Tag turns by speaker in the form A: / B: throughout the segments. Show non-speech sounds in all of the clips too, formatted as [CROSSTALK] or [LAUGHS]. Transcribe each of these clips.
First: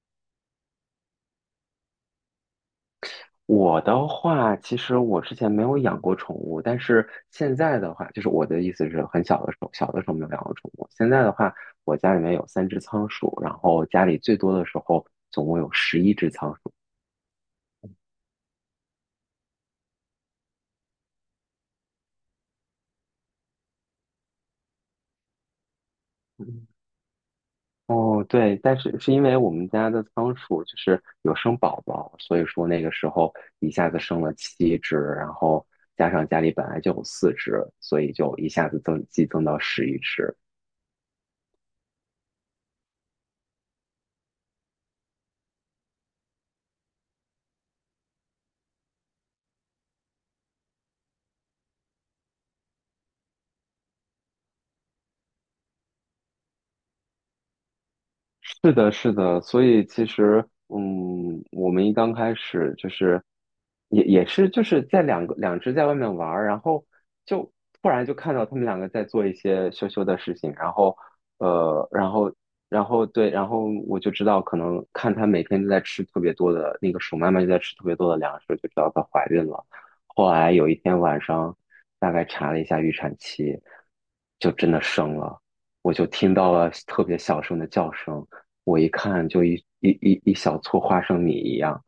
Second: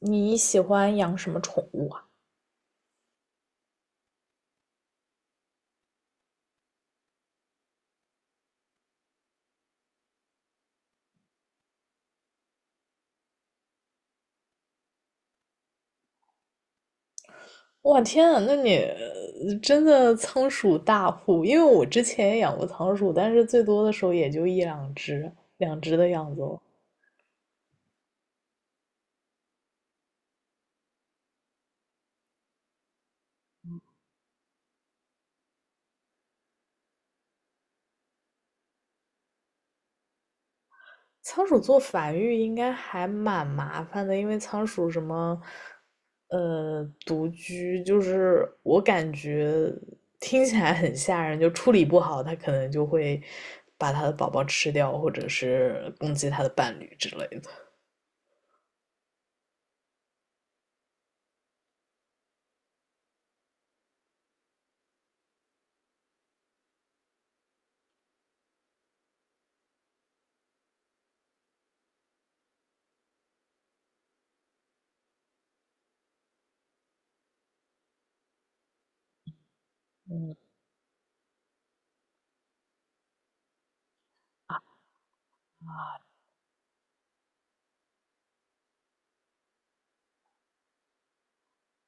A: 你喜欢养什么宠物啊？
B: 我的话，其实我之前没有养过宠物，但是现在的话，就是我的意思是很小的时候，小的时候没有养过宠物。现在的话，我家里面有3只仓鼠，然后家里最多的时候总共有十一只仓鼠。
A: 哇天啊，那你真的仓鼠大户，因为我之前也养过仓鼠，但是最多的时候也就一两只，两只的样子哦。
B: 嗯。哦，对，但是是因为我们家的仓鼠就是有生宝宝，所以说那个时候一下子生了7只，然后加上家里本来就有4只，所以就一下子激增到十一只。
A: 仓鼠做繁育应该还蛮麻烦的，因为仓鼠什么，独居，就是我感觉听起来很吓人，就处理不好，它可能就会把它的宝宝吃掉，或者是攻击它的伴侣之类的。
B: 是的，是的，所以其实，我们一刚开始就是也是就是在两只在外面玩儿，然后就突然就看到他们两个在做一些羞羞的事情，呃，然后然后，对，然后我就知道可能看它每天都在吃特别多的那个鼠妈妈就在吃特别多的粮食，就知道它怀孕了。后
A: 嗯。
B: 来有一天晚上，大概查了一下预产期，就真的生了，我
A: 啊，
B: 就听到了特别小声的叫声。我一看就一小撮花生米一样，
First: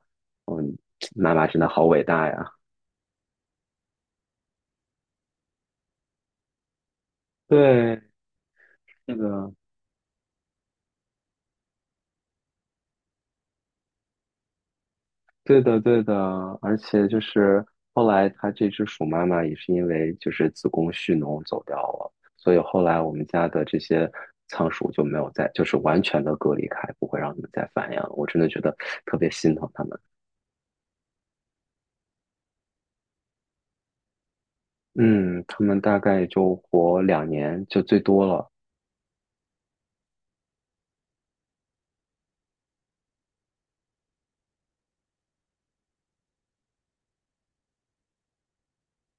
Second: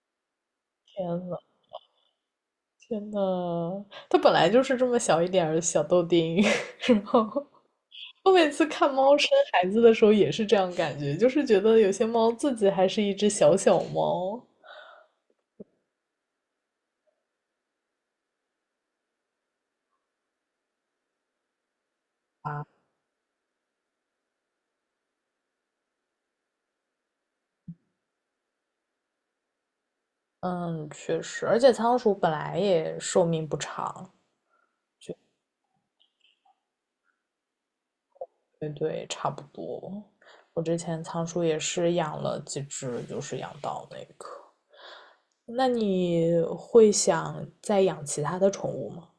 B: 嗯，
A: 天
B: 妈
A: 呐。
B: 妈真的好伟大呀！
A: 天呐，它本来就是这么小一点儿的小豆丁，[LAUGHS] 然后
B: 对，
A: 我每次看猫
B: 那
A: 生
B: 个，
A: 孩子的时候也是这样感觉，就是觉得有些猫自己还是一只小小猫。
B: 对的，对的，而且就是后来它这只鼠妈妈也是因为就是子宫蓄脓走掉了，所以
A: 啊。
B: 后来我们家的这些仓鼠就没有再就是完全的隔离开，不会让它们再繁衍了。我真的觉得特别心疼它们。
A: 嗯，确实，而且仓鼠本来也寿命不长。
B: 嗯，它们大概就活两年就最多了。
A: 对对，差不多。我之前仓鼠也是养了几只，就是养到那个。那你会想再养其他的宠物吗？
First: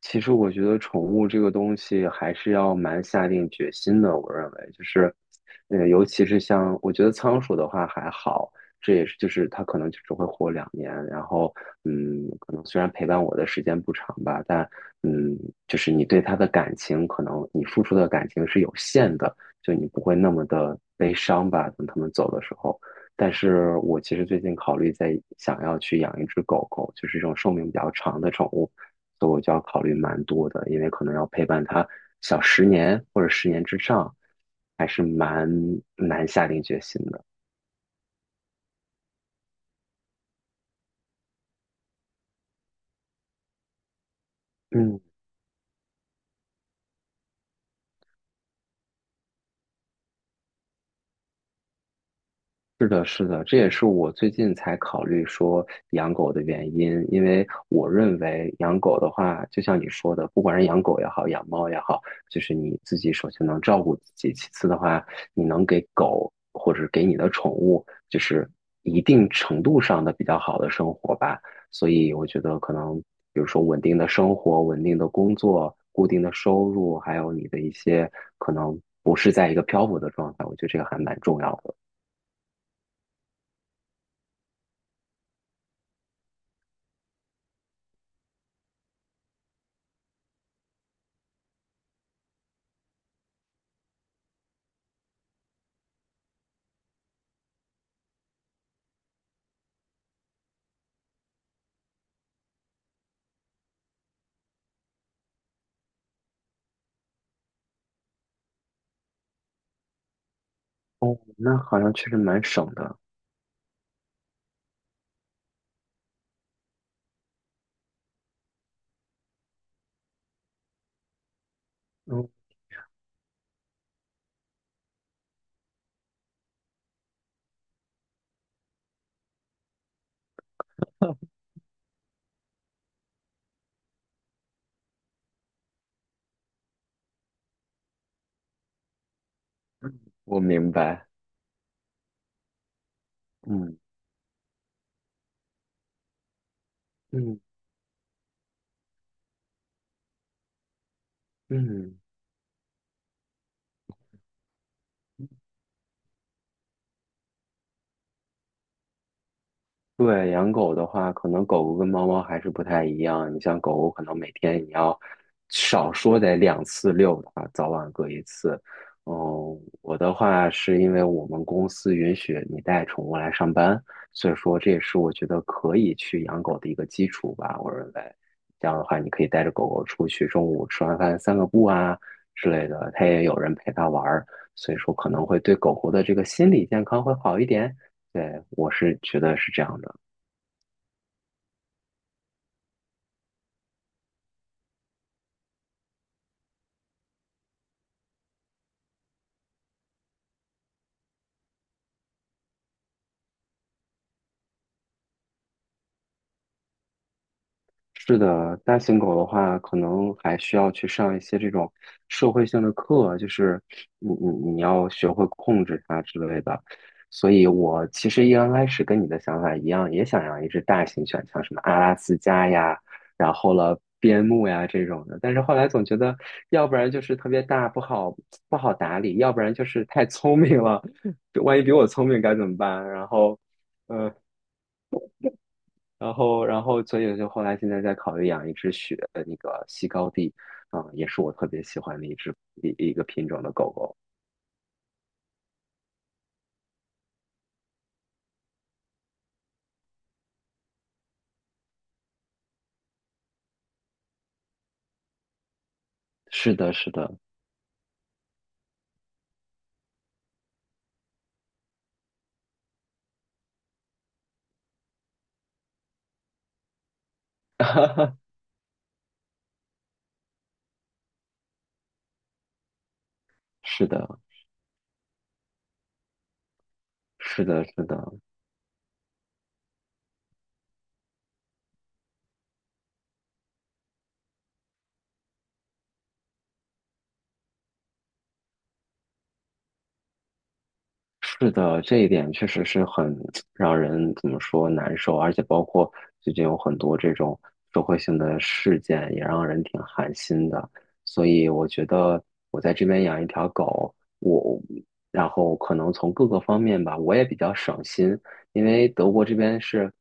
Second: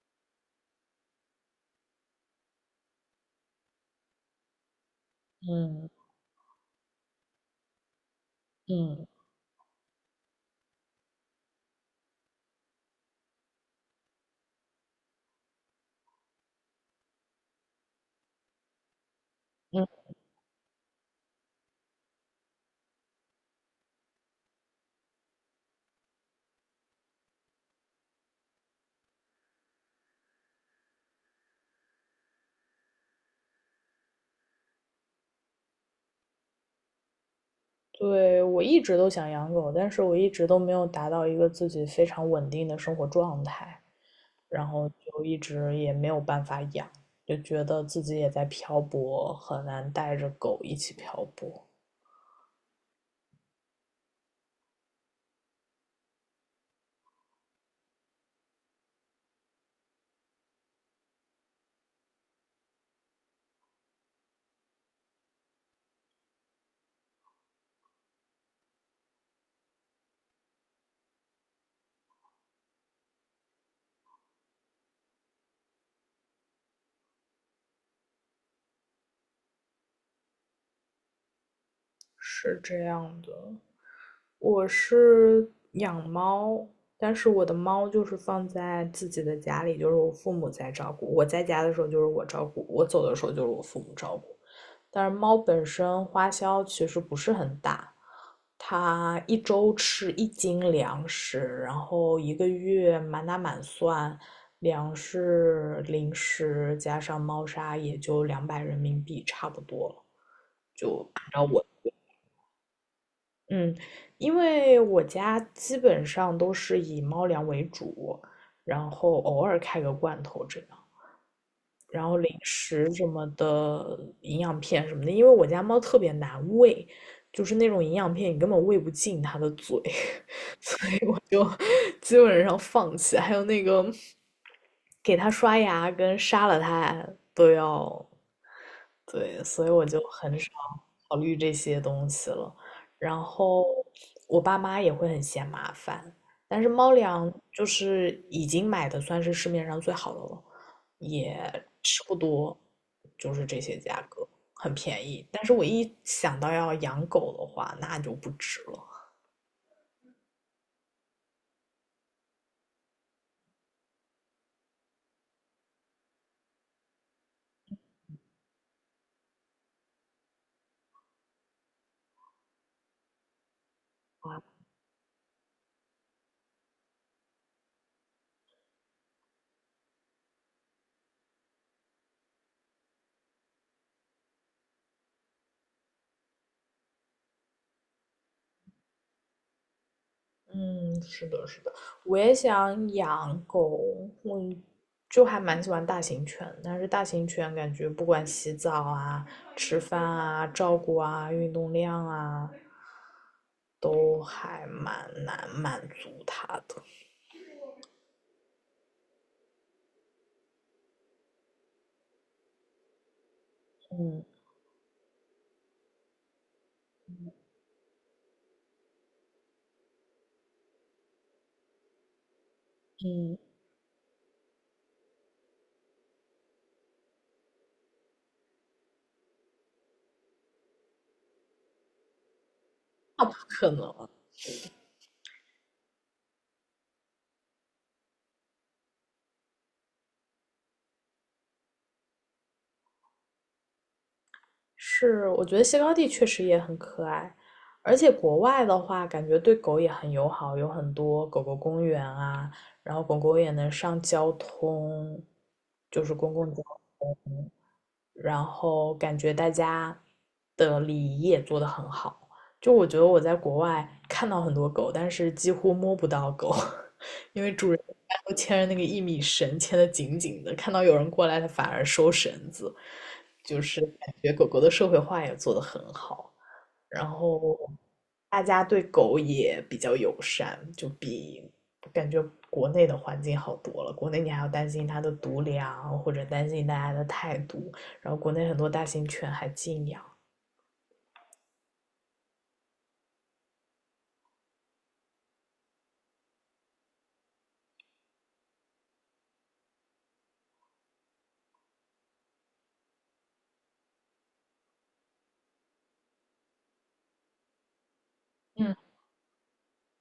B: 其实我觉得宠物这个东西还是要蛮下定决心的。我认为就是，
A: 嗯
B: 尤其是像我觉得仓鼠的话还好，
A: 嗯
B: 这也
A: 嗯。
B: 是就是它可能就只会活两年。然后，可能虽然陪伴我的时间不长吧，但嗯，就是你对它的感情，可能你付出的感情是有限的，就你不会那么的悲伤吧。等它们走的时候。但是我其实最近考虑在想要去养一只狗狗，就是这种寿命比较长的宠物，所以我就要考虑蛮多的，因为可能要陪伴它小十年或者十年之上，还是蛮难下定决心的。
A: 对，我一直都想养狗，但是我一直都没有达到一个自己非常稳定的生活状态，然后
B: 嗯。
A: 就一直也没有办法养，就觉得自己也在漂泊，很难带着狗一起漂泊。
B: 是的，是的，这也是我最近才考虑说养狗的原因，因为我认为养狗的话，就像你说的，不管是养狗也好，养猫也好，就是你自己首先能照顾自己，其次的话，你能给狗或者给你的宠物，就是一定程度上的比较好的生活吧。所以我觉得可能，比如说稳定的生活、稳定的工作、固定的收入，还有你的一些可能不是在一个漂泊的状态，我觉得这个还蛮重要的。
A: 是这样的，我是养猫，但是我的猫就是放在自己的家里，就是我父母在照顾。我在家的时候就是我照顾，我走的时候就是我父母照顾。但是猫本身花销其实不是很大，它一周吃一斤粮食，然后一个月满打满算，粮食、零食加上猫砂也就200人民币差不多了。就
B: 哦，
A: 按照
B: 那
A: 我
B: 好像确实蛮省的。
A: 嗯，因为我家基本上都是以猫粮为主，然后偶尔开个罐头这样，然后零
B: 嗯，
A: 食什么的，营养片什么的，因为我家猫特别难喂，就是那种营养片你根本喂不进它的嘴，[LAUGHS] 就基本上放弃。还有那个给它刷牙跟杀了它都要。对，所以我就
B: [LAUGHS]
A: 很
B: 我
A: 少
B: 明白。
A: 考虑这些东西了。然后
B: 嗯
A: 我爸妈也会很嫌麻烦，但是猫粮
B: 嗯
A: 就是已经买的算是市面上最好的了，也
B: 嗯。
A: 吃不多，就是这些价格很便宜。但是我一想到要养狗的话，那就不值了。
B: 对，养狗的话，可能狗狗跟猫猫还是不太一样。你像狗狗，可能每天你要少说得2次遛它，早晚各一次。嗯，我的话是因为我们公司允许你带宠物来上班，所以说这也是我觉得可以去养狗的一个基础吧。我认为这样的话，你可以带着狗狗出去，中午吃完饭散个步啊之类的，它也有人陪它玩儿，所以说可能会对狗狗的这个心理健康会好一点。对，我是觉得是这样的。
A: 嗯，是的，是的，我也想养狗，我就还蛮喜欢大型犬，但是大型犬感觉不管洗澡啊、吃饭啊、照顾啊、运动量啊，都还蛮难满足它的。
B: 是的，大型狗的话，可能还需要去上一些这种社会性的课，就是你
A: 嗯
B: 你你要学会控制它之类的。所以我其实一刚开始跟你的想法一样，也想养一只大型犬，像什么阿拉斯加呀，然
A: 嗯。
B: 后了边牧呀这种的。但是后来总觉得，要不然就是特别大不好打理，要不然就是太聪明了，[LAUGHS] 万一比我聪明该怎么办？然
A: 那不
B: 后。
A: 可能。
B: 呃然后，所以就后来现在在考虑养一只雪，呃那个西高地，啊，也是我特别喜欢的一只一一个品种的狗狗。
A: 是，我觉得西高地确实也很可爱，而且国外的话，感觉对狗也很友好，有很多狗狗公园啊，然后狗狗也能上交通，就是公共
B: 是
A: 交
B: 的，是的，
A: 通，然后感觉大家的礼仪也做得很好。就我觉得我在国外看到很多狗，但是几乎摸不到狗。[LAUGHS] 都牵着那个一米绳牵得紧紧的，看到有人过来，它反而收绳子，就是
B: 是
A: 感
B: 的，
A: 觉狗狗的社会化也做得很好，然
B: 是
A: 后
B: 的，是的。
A: 大家对狗也比较友善，就比感觉国内的环境好多了。国内你还要担心它的毒粮，或者担心大家的态度，然后国内很多大型犬还禁养。
B: 是的，这一点确实是很 [TSK] 让人怎么说难受，而且包括最近有很多这种社会性的事件，也让人挺寒心的。所以我觉得我在这边养一条狗，我然后可能从各个方面吧，我也比较省心，因
A: 嗯。
B: 为德国这边是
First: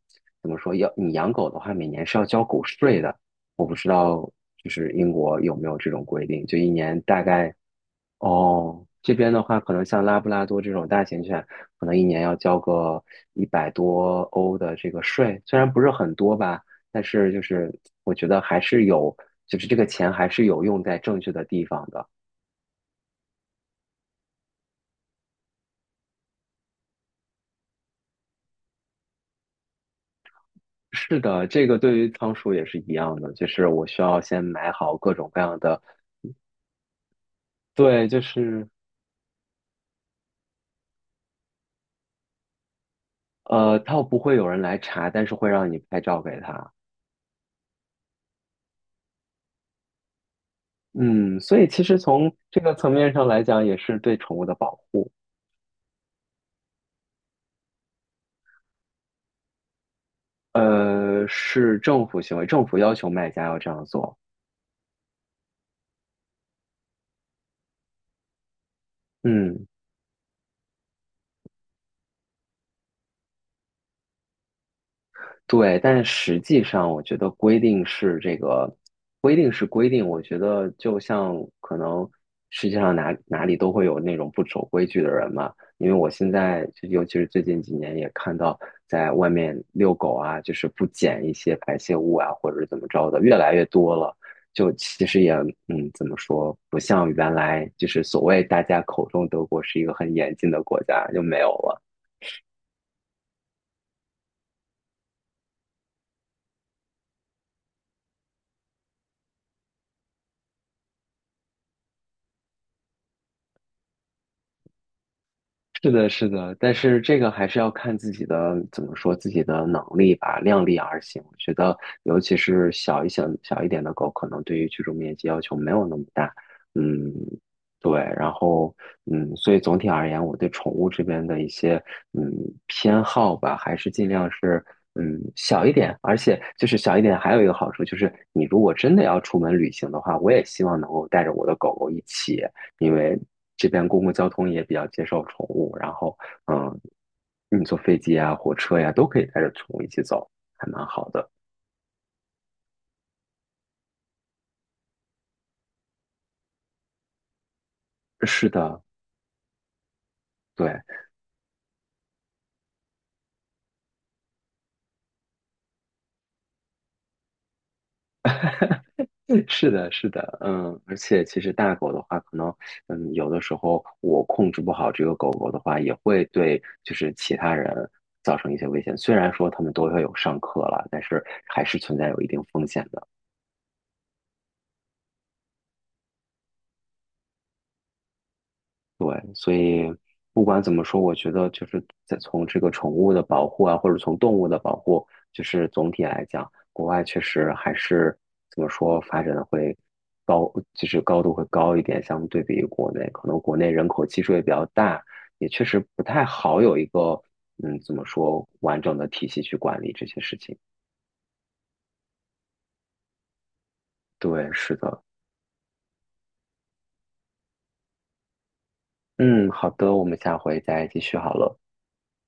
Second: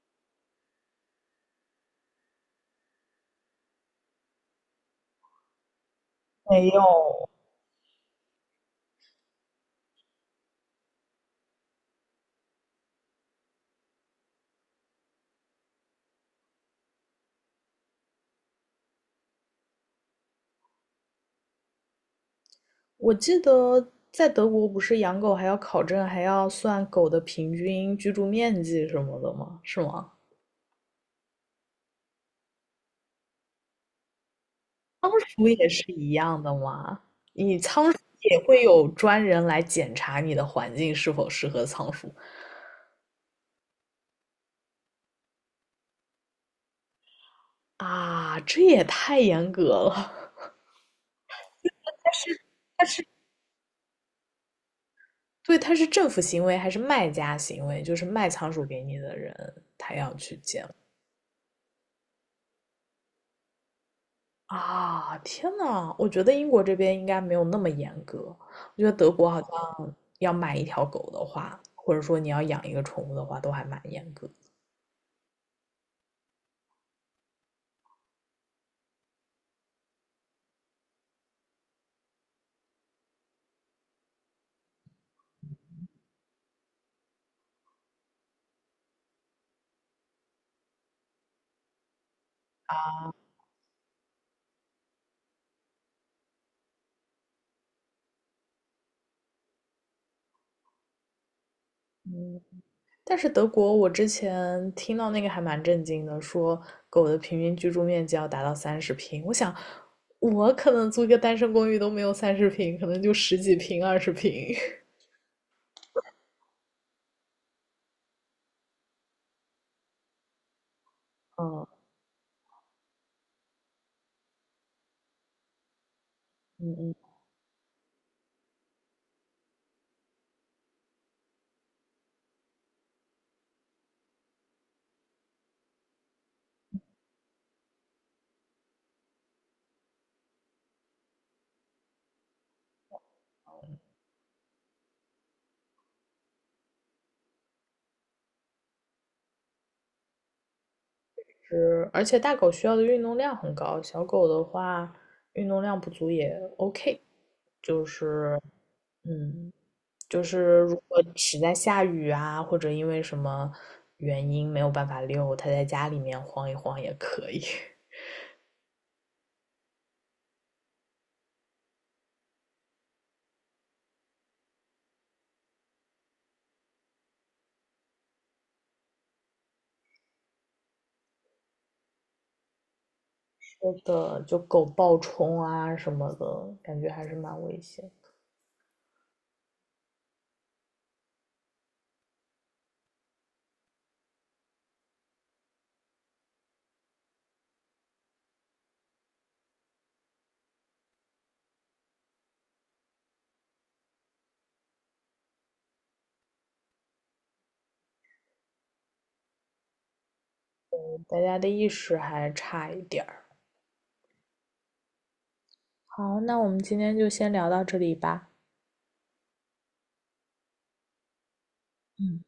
B: 怎么说，要你养狗的话，每年是要交狗税的。我不知道就是英国有没有这种规定，就
A: 没
B: 一年大
A: 有。
B: 概。哦，这边的话，可能像拉布拉多这种大型犬，可能一年要交个100多欧的这个税，虽然不是很多吧，但是就是我觉得还是有，就是这个钱还是有用在正确的地方的。
A: 我记得在德国不是养狗还要考证，还要算狗的平均居住面积什么的吗？是吗？
B: 是的，这个对于仓鼠也是一样的，就是我需要先买好
A: 仓
B: 各种各
A: 鼠
B: 样
A: 也
B: 的，
A: 是一样的吗？
B: 对，就
A: 也会
B: 是
A: 有专人来检查你的环境是否适合仓鼠。
B: 它不会有人来查，但是会让你拍照给他。
A: 啊？这也太严格了。
B: 嗯，所以其实从这个层面上来讲，也是对宠物的保护。
A: [LAUGHS] 对，它是政府行为还是卖家行为？就是卖仓鼠给你的人，他要去检。
B: 是政府行为，政府要求卖家要这样做。
A: 啊，天呐，我觉得英国这边应该没有那么严格。我觉得德国好
B: 嗯，
A: 像要买一条狗的话，或者说你要养一个宠物的话，都还蛮严格。
B: 对，但是实际上，我觉得规定是规定。我觉得就像可能世界上哪里都会有那种不守规矩的人嘛。因为我现在就尤其是最近几年也看到，在外面遛狗啊，就是不捡一些排泄物啊，或者是怎么着的，越来越多了。就其实也怎么说，不像原来就是所谓大家口中德国是一个很严谨的国家，就没有了。
A: 但是德国，我之前听到那个还蛮震惊的，说狗的平均居住面积要达到三十平。我想，我可能租一个单身公寓都没有三十平，可能就十几平、20平。[LAUGHS]
B: 是的，是的，但是这个还是要看自己的，怎么说，自己的能力吧，量力而行。我觉
A: 嗯
B: 得，尤其是小一点的狗，可能对于居住面积要求没有那么大。
A: 嗯嗯。
B: 嗯，对，然后所以总体而言，我对宠物这边的一些嗯偏好吧，还是尽量是小一点，而且就是小一点，还有一个好处就是，你如果真的要出门旅行的话，我也希望能够带着我的狗狗一起。因为这边公共交通也比较接受宠物，然后嗯，你坐飞机啊、火车呀、都可以带着宠物一起走，还蛮好的。
A: 是，而且大狗需要的运动量很高，小狗的话运动量不足也 OK。就是，
B: 是的，
A: 嗯，就是
B: 对，
A: 如果实在下雨啊，或者因为什么原因没有办法遛，它在家里面晃一晃也可以。[LAUGHS] 是
B: 嗯是的，是的，而且其实大狗的话，可能有的时候我控制不好这个狗狗的话，也会对就是其他人造成一些危险。虽然说他们都要有上课了，但是还是存在有一定风险的。
A: 的，就狗暴冲啊什么的，感觉还是蛮危险的，
B: 对，所以不管怎么说，我觉得就是在从这个宠物的保护啊，或者从动物的保护，就是总体来讲，国外确实还是怎么说发展的会高，就是高度会高一点，相对比于国内，可能国内人口基数也比较大，也确实不太好有一个怎么说完整的体系去管理这些事情。
A: 大家的意识还差一点儿。
B: 对，是的，
A: 好，那我们今天就先聊到这里吧。
B: 嗯，好的，我们下回再继续好了。
A: 嗯。